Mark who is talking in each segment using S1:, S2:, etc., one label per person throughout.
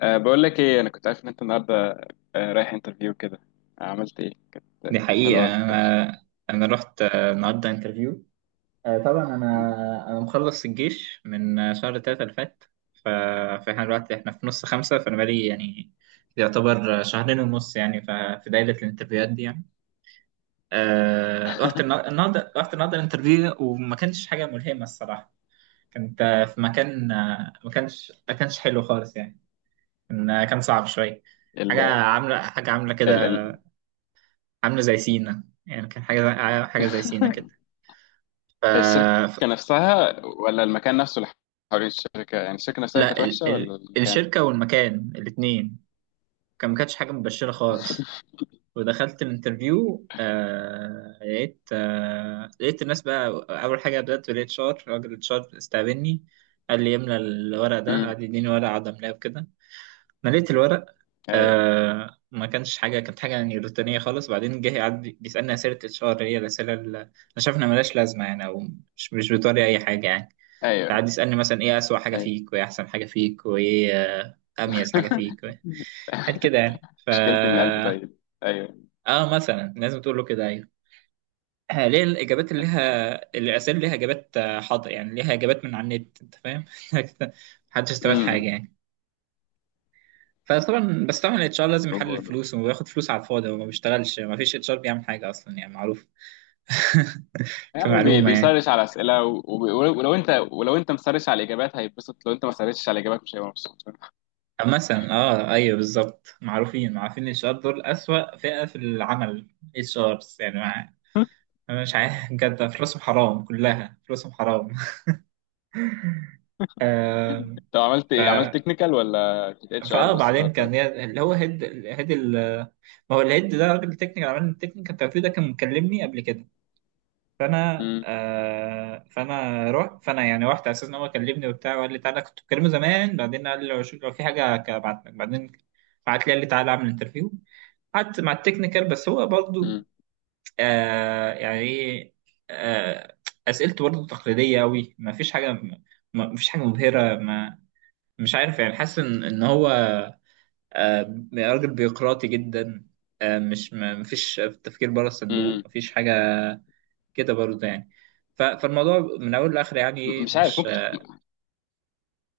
S1: بقول لك ايه، انا كنت عارف ان انت النهارده رايح انترفيو كده. عملت ايه؟ كانت
S2: دي
S1: حلوه
S2: حقيقة
S1: ولا كانت وحشة؟
S2: أنا رحت النهاردة انترفيو. طبعا أنا مخلص الجيش من شهر 3 اللي فات. ف- فإحنا دلوقتي إحنا في نص 5، فأنا بقالي يعني يعتبر شهرين ونص يعني في دايرة الانترفيوهات دي يعني. النهاردة رحت النهاردة الانترفيو، وما كانش حاجة ملهمة الصراحة. كنت في مكان، ما كانش حلو خالص يعني. كان كان صعب شوية، حاجة
S1: ال
S2: عاملة حاجة عاملة كده،
S1: ال
S2: عامله زي سينا يعني. كان حاجه زي سينا كده. ف...
S1: الشركه
S2: ف-
S1: نفسها ولا المكان نفسه اللي حوالين الشركه؟ يعني الشركه نفسها اللي
S2: لا،
S1: كانت وحشه ولا المكان؟
S2: الشركه والمكان الاثنين كان ما كانتش حاجه مبشره خالص. ودخلت الانترفيو لقيت لقيت الناس بقى. اول حاجه بدات بالاتش ار، راجل الاتش ار استقبلني، قال لي املى الورق ده،
S1: امم.
S2: قعد يديني ورقه اقعد املاه وكده. مليت الورق.
S1: ايوه
S2: آه، ما كانش حاجه، كانت حاجه يعني روتينيه خالص. بعدين جه يعدي بيسالني اسئله اتش ار، هي الاسئله اللي انا شايف انها ملهاش لازمه يعني، او مش بتوري اي حاجه يعني.
S1: ايوه
S2: تعدي يسالني مثلا ايه اسوأ حاجه
S1: ايوه
S2: فيك، وايه احسن حاجه فيك، وايه اميز حاجه فيك، و- حاجات كده يعني. ف
S1: مشكلتي ان قلبي طيب. ايوه.
S2: اه، مثلا لازم تقول له كده، ايوه، ليه الاجابات اللي لها، الاسئله ليها اجابات، حاضر يعني، ليها اجابات من على النت، انت فاهم. محدش استفاد حاجه
S1: امم.
S2: يعني. فطبعا، بس طبعا الاتش ار لازم يحلل
S1: هو ده.
S2: الفلوس وياخد فلوس على الفاضي. هو ما بيشتغلش، ما فيش اتش ار بيعمل حاجه اصلا يعني، معروف.
S1: يعني هو
S2: كمعلومه يعني.
S1: بيسرش على اسئله، ولو انت، ولو انت مسرش على الاجابات هيتبسط. لو انت ما سرشتش على الاجابات مش هيبقى مبسوط.
S2: أما مثلا اه ايوه بالظبط، معروفين الاتش ار دول اسوأ فئه في العمل، اتش ارز يعني. مع... انا مش عارف. بجد فلوسهم حرام، كلها فلوسهم حرام. آم،
S1: طب عملت
S2: ف
S1: ايه؟ عملت تكنيكال ولا كنت اتش ار
S2: فاه،
S1: بس
S2: بعدين
S1: النهارده
S2: كان
S1: ولا؟
S2: ليا- اللي هو هيد، ال-. ما هو الهيد ده راجل تكنيكال، عمل التكنيكال التوفيق ده كان مكلمني قبل كده. فانا
S1: امم
S2: آه فانا رحت، فانا يعني رحت على اساس ان هو كلمني وبتاع، وقال لي تعالى، كنت بكلمه زمان. بعدين قال لي لو شو- لو في حاجه هبعت لك بعدين. بعت لي، قال لي تعالى اعمل انترفيو. قعدت مع التكنيكال، بس هو برضه
S1: امم
S2: يعني ايه، آه اسئلته برضه تقليديه قوي، ما فيش حاجه، ما فيش حاجه مبهره. ما، مش عارف يعني، حاسس ان هو راجل بيقراطي جدا. مش، ما فيش تفكير بره الصندوق،
S1: امم
S2: ما فيش حاجه كده برضه يعني. فالموضوع من اول لاخر يعني ايه،
S1: مش عارف، ممكن تكون.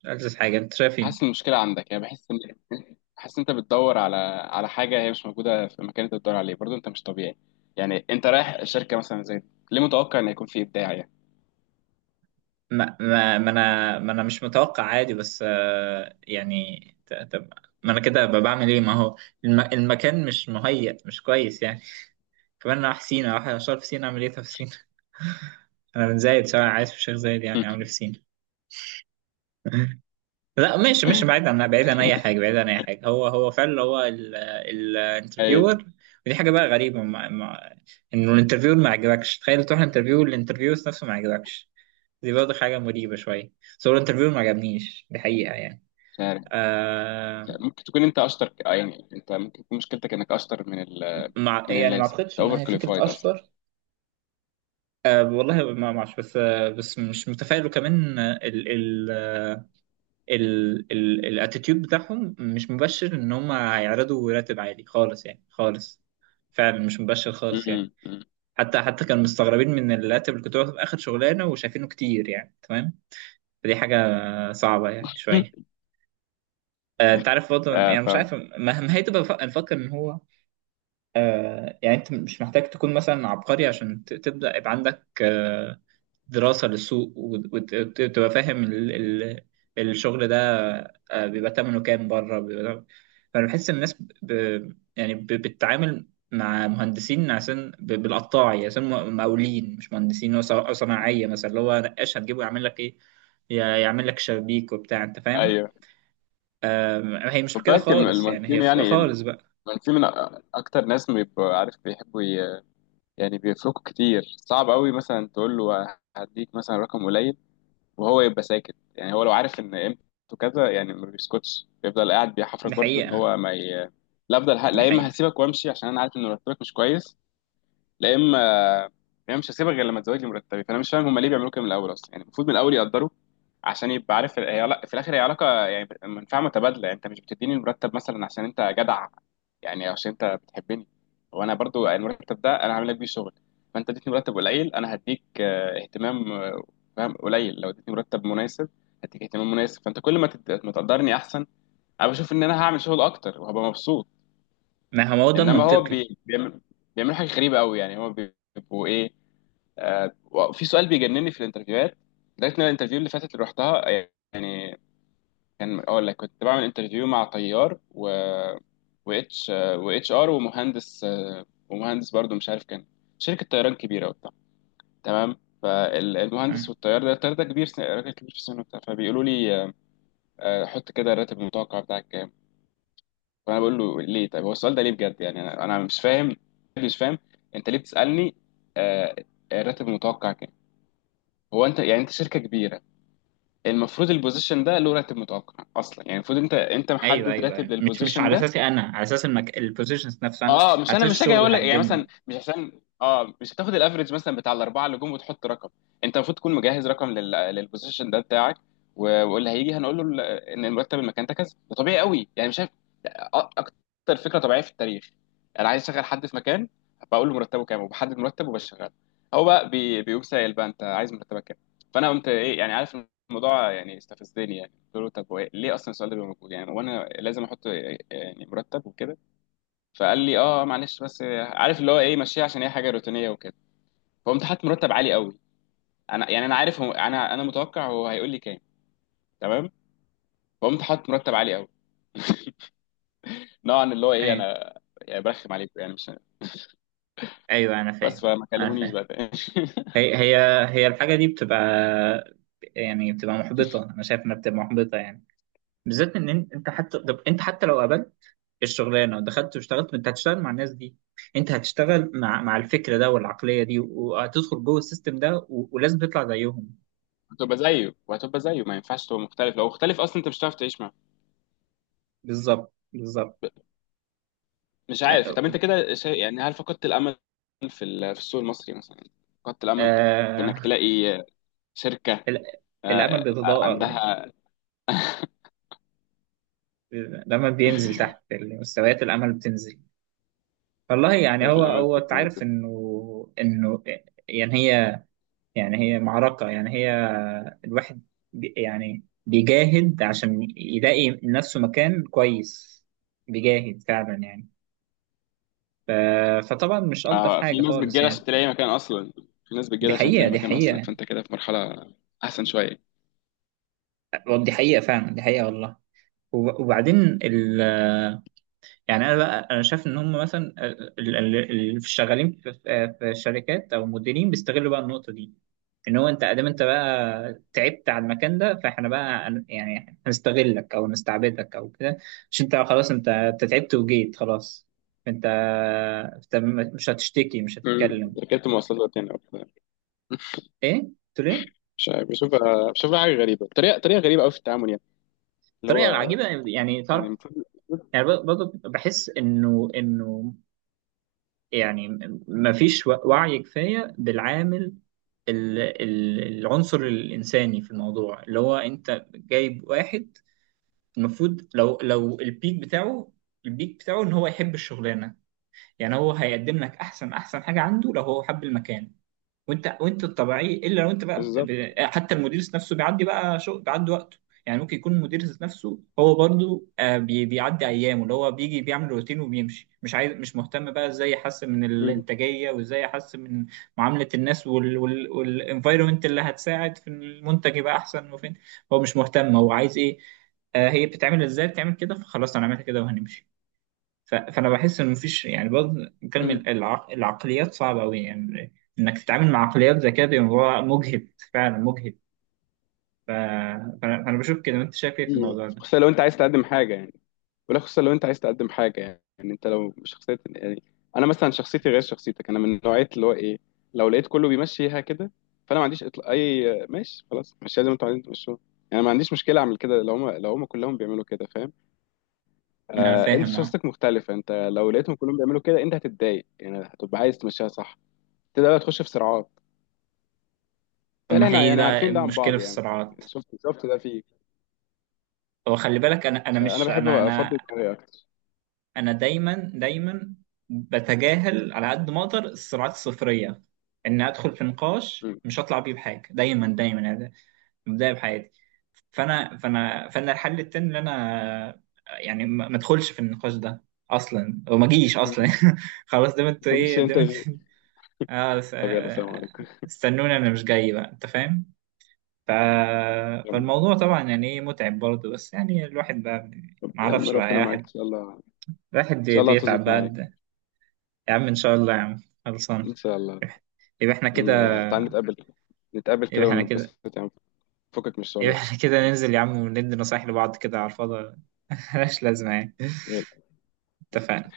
S2: مش ألذ حاجه. انت شايف
S1: حاسس
S2: ايه؟
S1: إن المشكله عندك؟ يعني بحس ان حاسس إن انت بتدور على على حاجه هي مش موجوده في المكان اللي انت بتدور عليه، برضه انت مش طبيعي. يعني انت رايح شركه مثلا زي دي، ليه متوقع ان هيكون في ابداع يعني؟
S2: ما, ما, ما انا ما انا مش متوقع عادي، بس يعني ت- طب ما انا كده أبقى بعمل ايه؟ ما هو الم المكان مش مهيأ، مش كويس يعني. كمان انا رايح سينا، رايح اشتغل في سينا، اعمل ايه طب في سينا؟ انا من زايد، سواء عايز في شيخ زايد، يعني اعمل إيه في سينا؟ لا، مش بعيد عن اي حاجه، بعيد عن اي حاجه، هو هو فعلا هو
S1: ايوه.
S2: الانترفيور. ودي حاجه بقى غريبه، مع انه الانترفيور ما عجبكش، تخيل تروح انترفيو الانترفيو نفسه ما عجبكش. دي برضه حاجه مريبه شويه، بس هو الانترفيو ما عجبنيش، دي حقيقه يعني.
S1: مش عارف،
S2: آه،
S1: ممكن تكون انت اشطر، يعني انت ممكن تكون مشكلتك انك اشطر من
S2: مع
S1: من
S2: يعني، ما
S1: اللازم،
S2: اعتقدش
S1: انت
S2: انها
S1: اوفر
S2: هي فكره
S1: كواليفايد اصلا.
S2: اشطر. آه والله، ما ما اعرفش، بس آه، بس مش متفائل، وكمان الاتيتيود بتاعهم مش مبشر ان هم هيعرضوا راتب عالي خالص يعني، خالص. فعلا مش مبشر خالص يعني.
S1: امم.
S2: حتى كانوا مستغربين من الراتب اللي كنت باخده في اخر شغلانه، وشايفينه كتير يعني. تمام، فدي حاجه صعبه يعني شويه. انت عارف برضه
S1: آه
S2: يعني، مش
S1: فاهم.
S2: عارف، ما ما هي تبقى بف- نفكر ان هو يعني انت مش محتاج تكون مثلا عبقري عشان ت- تبدا يبقى عندك دراسة للسوق، وتبقى فاهم الشغل ده، بيبقى تمنه كام بره، بيبقى... فأنا بحس الناس ب... ب- يعني ب... بتتعامل مع مهندسين، عشان ب... بالقطاعي، عشان م- مقاولين مش مهندسين. هو ص- أو صناعية مثلا، اللي هو نقاش هتجيبه يعمل لك إيه؟ ي- يعمل لك شبابيك وبتاع، أنت فاهم.
S1: ايوه.
S2: هي مش
S1: خد
S2: كده
S1: بالك،
S2: خالص يعني، هي
S1: المهندسين
S2: خ-
S1: يعني
S2: خالص بقى.
S1: المهندسين من اكتر ناس بيبقوا عارف بيحبوا يعني بيفرقوا كتير. صعب قوي مثلا تقول له هديك مثلا رقم قليل وهو يبقى ساكت. يعني هو لو عارف ان قيمته كذا يعني ما بيسكتش، بيفضل قاعد بيحفرك
S2: دي
S1: برضو ان
S2: حقيقة،
S1: هو ما ي... لا افضل
S2: دي
S1: لا، اما
S2: حقيقة.
S1: هسيبك وامشي عشان انا عارف ان مرتبك مش كويس. لا اما هي مش هسيبها غير لما تزودني مرتبي. فانا مش فاهم هم ليه بيعملوا كده من الاول اصلا. يعني المفروض من الاول يقدروا عشان يبقى عارف في الاخر هي علاقه، يعني منفعه متبادله. يعني انت مش بتديني المرتب مثلا عشان انت جدع يعني، أو عشان انت بتحبني. وانا برضو المرتب ده انا هعمل لك بيه شغل. فانت اديتني مرتب قليل، انا هديك اهتمام، فاهم، قليل. لو اديتني مرتب مناسب هديك اهتمام مناسب. فانت كل ما ما تقدرني احسن، انا بشوف ان انا هعمل شغل اكتر وهبقى مبسوط.
S2: ما هو ده
S1: انما هو
S2: المنطقي.
S1: بيعمل، بيعملوا حاجه غريبه قوي. يعني هو بيبقوا ايه؟ في سؤال بيجنني في الانترفيوهات. لقيت ان الانترفيو اللي فاتت اللي رحتها يعني، كان اقول لك، كنت بعمل انترفيو مع طيار و واتش واتش ار ومهندس، ومهندس برضو مش عارف، كان شركه طيران كبيره وبتاع، تمام. فالمهندس والطيار ده، الطيار ده كبير راجل كبير في السن وبتاع، فبيقولوا لي حط كده الراتب المتوقع بتاعك كام. فانا بقول له ليه؟ طيب هو السؤال ده ليه بجد يعني؟ أنا مش فاهم، مش فاهم. انت ليه بتسالني آه، الراتب المتوقع كام؟ هو انت يعني انت شركه كبيره، المفروض البوزيشن ده له راتب متوقع اصلا. يعني المفروض انت
S2: ايوه
S1: محدد
S2: ايوه
S1: راتب
S2: ايوه، مش
S1: للبوزيشن
S2: على
S1: ده.
S2: اساسي انا، على اساس المك... البوزيشنز نفسها انا،
S1: اه، مش
S2: على
S1: انا،
S2: اساس
S1: مش
S2: الشغل
S1: هاجي
S2: اللي
S1: اقول لك يعني
S2: هقدمه.
S1: مثلا مش عشان، اه، مش هتاخد الافريج مثلا بتاع الاربعه اللي جم وتحط رقم. انت المفروض تكون مجهز رقم للبوزيشن ده بتاعك. و- واللي هيجي هنقول له ان المرتب المكان ده كذا. ده طبيعي قوي يعني، مش اكتر فكره طبيعيه في التاريخ. انا عايز اشغل حد في مكان، بقول له مرتبه كام، وبحدد مرتبه وبشغله. هو بقى بيقوم سائل بقى انت عايز مرتبك كام. فانا قمت ايه يعني عارف، الموضوع يعني استفزني. يعني قلت له طب هو ليه اصلا السؤال ده بيبقى موجود يعني وانا لازم احط يعني مرتب وكده. فقال لي اه معلش بس، عارف اللي هو ايه ماشيه، عشان هي حاجه روتينيه وكده. فقمت حاطط مرتب عالي قوي. انا يعني انا عارف هو، انا متوقع هو هيقول لي كام، تمام. فقمت حاطط مرتب عالي قوي، نوعا اللي هو ايه
S2: ايوه
S1: انا يعني برخم عليكم يعني. مش
S2: ايوه، انا
S1: بس،
S2: فاهم،
S1: فما
S2: انا
S1: كلمونيش
S2: فاهم.
S1: بقى تاني.
S2: هي هي هي الحاجه دي بتبقى يعني بتبقى محبطه، انا شايف انها بتبقى محبطه يعني، بالذات انت حتى، طب انت حتى لو قابلت الشغلانه ودخلت واشتغلت، انت هتشتغل مع الناس دي، انت هتشتغل مع الفكر ده والعقليه دي، وهتدخل جوه السيستم ده، ولازم تطلع زيهم.
S1: هتبقى زيه وهتبقى زيه، ما ينفعش تبقى مختلف. لو مختلف اصلا انت مش هتعرف تعيش معاه.
S2: بالظبط، بالظبط.
S1: ب- مش عارف،
S2: آه...
S1: طب انت كده يعني هل فقدت الامل في في السوق المصري مثلا؟ فقدت الامل في انك
S2: آه...
S1: تلاقي شركه
S2: ال- الامل بيتضاءل،
S1: عندها؟
S2: لما بينزل تحت مستويات الامل بتنزل. والله يعني،
S1: فقدت
S2: هو
S1: الامل
S2: هو
S1: في
S2: انت عارف
S1: تنازل؟
S2: انه انه يعني هي، يعني هي معركه يعني، هي الواحد بي يعني بيجاهد عشان يلاقي لنفسه مكان كويس، بيجاهد فعلا يعني. فطبعا مش الطف
S1: اه، في
S2: حاجه
S1: ناس
S2: خالص
S1: بتجيلها
S2: يعني.
S1: عشان تلاقي مكان اصلا. في ناس
S2: دي
S1: بتجيلها عشان
S2: حقيقه،
S1: تلاقي
S2: دي
S1: مكان اصلا،
S2: حقيقه،
S1: فانت كده في مرحله احسن شويه.
S2: دي حقيقه فعلا، دي حقيقه والله. وبعدين يعني، انا بقى انا شايف ان هم مثلا اللي شغالين في الشركات او المديرين، بيستغلوا بقى النقطه دي، ان هو انت ادام، انت بقى تعبت على المكان ده، فاحنا بقى هن- يعني هنستغلك او نستعبدك او كده. مش انت خلاص، انت تعبت وجيت خلاص، انت انت م- مش هتشتكي مش
S1: مم.
S2: هتتكلم.
S1: ركبت مواصلات تاني أو كده.
S2: ايه قلت له ايه؟
S1: مش عارف، بشوفها حاجه غريبه، طريقه غريبه قوي في التعامل يعني. اللي
S2: طريقه
S1: هو
S2: عجيبه يعني
S1: يعني
S2: تعرف.
S1: المفروض،
S2: يعني ب- برضه بحس انه انه يعني مفيش وعي كفايه بالعامل، العنصر الإنساني في الموضوع، اللي هو أنت جايب واحد المفروض، لو البيك بتاعه، البيك بتاعه إن هو يحب الشغلانة. يعني هو هيقدم لك أحسن حاجة عنده لو هو حب المكان. وانت الطبيعي الا لو انت بقى بت...
S1: بالظبط.
S2: ب- حتى المدير ذات نفسه بيعدي بقى شو، بيعدي وقته يعني. ممكن يكون المدير ذات نفسه هو برضو بي... بيعدي ايامه، اللي هو بيجي بيعمل روتين وبيمشي، مش عايز مش مهتم بقى ازاي يحسن من الانتاجيه، وازاي يحسن من معامله الناس، والانفايرمنت اللي هتساعد في المنتج يبقى احسن. وفين هو، مش مهتم، هو عايز ايه؟ آه هي بتتعمل ازاي، بتعمل كده، فخلاص انا عملت كده وهنمشي. فانا بحس ان مفيش يعني برضه، نتكلم،
S1: مم.
S2: العقليات صعبه قوي يعني. انك تتعامل مع عقليات زي كده، بيبقى الموضوع مجهد فعلا، مجهد. ف- فانا فأنا بشوف كده، وانت شايف ايه في
S1: مم.
S2: الموضوع ده؟
S1: خصوصا لو انت عايز تقدم حاجه يعني. ولا خصوصا لو انت عايز تقدم حاجه يعني. يعني انت لو شخصيه يعني، انا مثلا شخصيتي غير شخصيتك. انا من نوعيه اللي هو ايه، لو لقيت كله بيمشيها كده فانا ما عنديش اطلاق، اي ماشي خلاص، ماشي زي ما انتوا عايزين تمشوها يعني. ما عنديش مشكله اعمل كده لو هم، لو هم كلهم بيعملوا كده، فاهم؟
S2: انا
S1: آه انت
S2: فاهم اه.
S1: شخصيتك مختلفه، انت لو لقيتهم كلهم بيعملوا كده انت هتتضايق يعني، هتبقى عايز تمشيها صح. تبدا بقى تخش في صراعات.
S2: طب
S1: تلاقي
S2: ما
S1: احنا
S2: هي
S1: يعني
S2: بقى
S1: عارفين ده عن
S2: المشكله
S1: بعض
S2: في
S1: يعني.
S2: الصراعات؟
S1: شفت ده فيك.
S2: هو خلي بالك، انا انا
S1: فانا
S2: مش
S1: بحب
S2: انا
S1: ابقى افضي
S2: انا
S1: دماغي اكتر.
S2: انا دايما دايما بتجاهل على قد ما اقدر الصراعات الصفريه، ان ادخل في نقاش مش هطلع بيه بحاجه دايما دايما يعني. بدايه بحياتي، فانا الحل التاني ان انا يعني ما ما ادخلش في النقاش ده اصلا، وما اجيش اصلا.
S1: مم.
S2: خلاص، دام انتوا
S1: ما جيش
S2: ايه، دام
S1: انترفيو.
S2: انتوا. اه س-
S1: طب يلا سلام عليكم.
S2: استنوني، انا مش جاي بقى، انت فاهم. ف... فالموضوع طبعا يعني ايه متعب برضه، بس يعني الواحد بقى
S1: طب
S2: ما
S1: يا عم
S2: اعرفش بقى يا
S1: ربنا معاك ان
S2: واحد.
S1: شاء الله. ان
S2: الواحد بي-
S1: شاء الله
S2: بيتعب
S1: هتظبط
S2: بقى
S1: معاك.
S2: ده. يا عم ان شاء الله، يا عم خلصان.
S1: ان شاء الله.
S2: يبقى احنا كده.
S1: تعال نتقابل، نتقابل كده
S2: يبقى احنا كده
S1: ونتبسط يعني، فكك من
S2: يبقى
S1: الشغل.
S2: احنا كده ننزل يا عم وندي نصايح لبعض كده على الفاضي. ملهاش لازمة يعني.
S1: يلا.
S2: اتفقنا.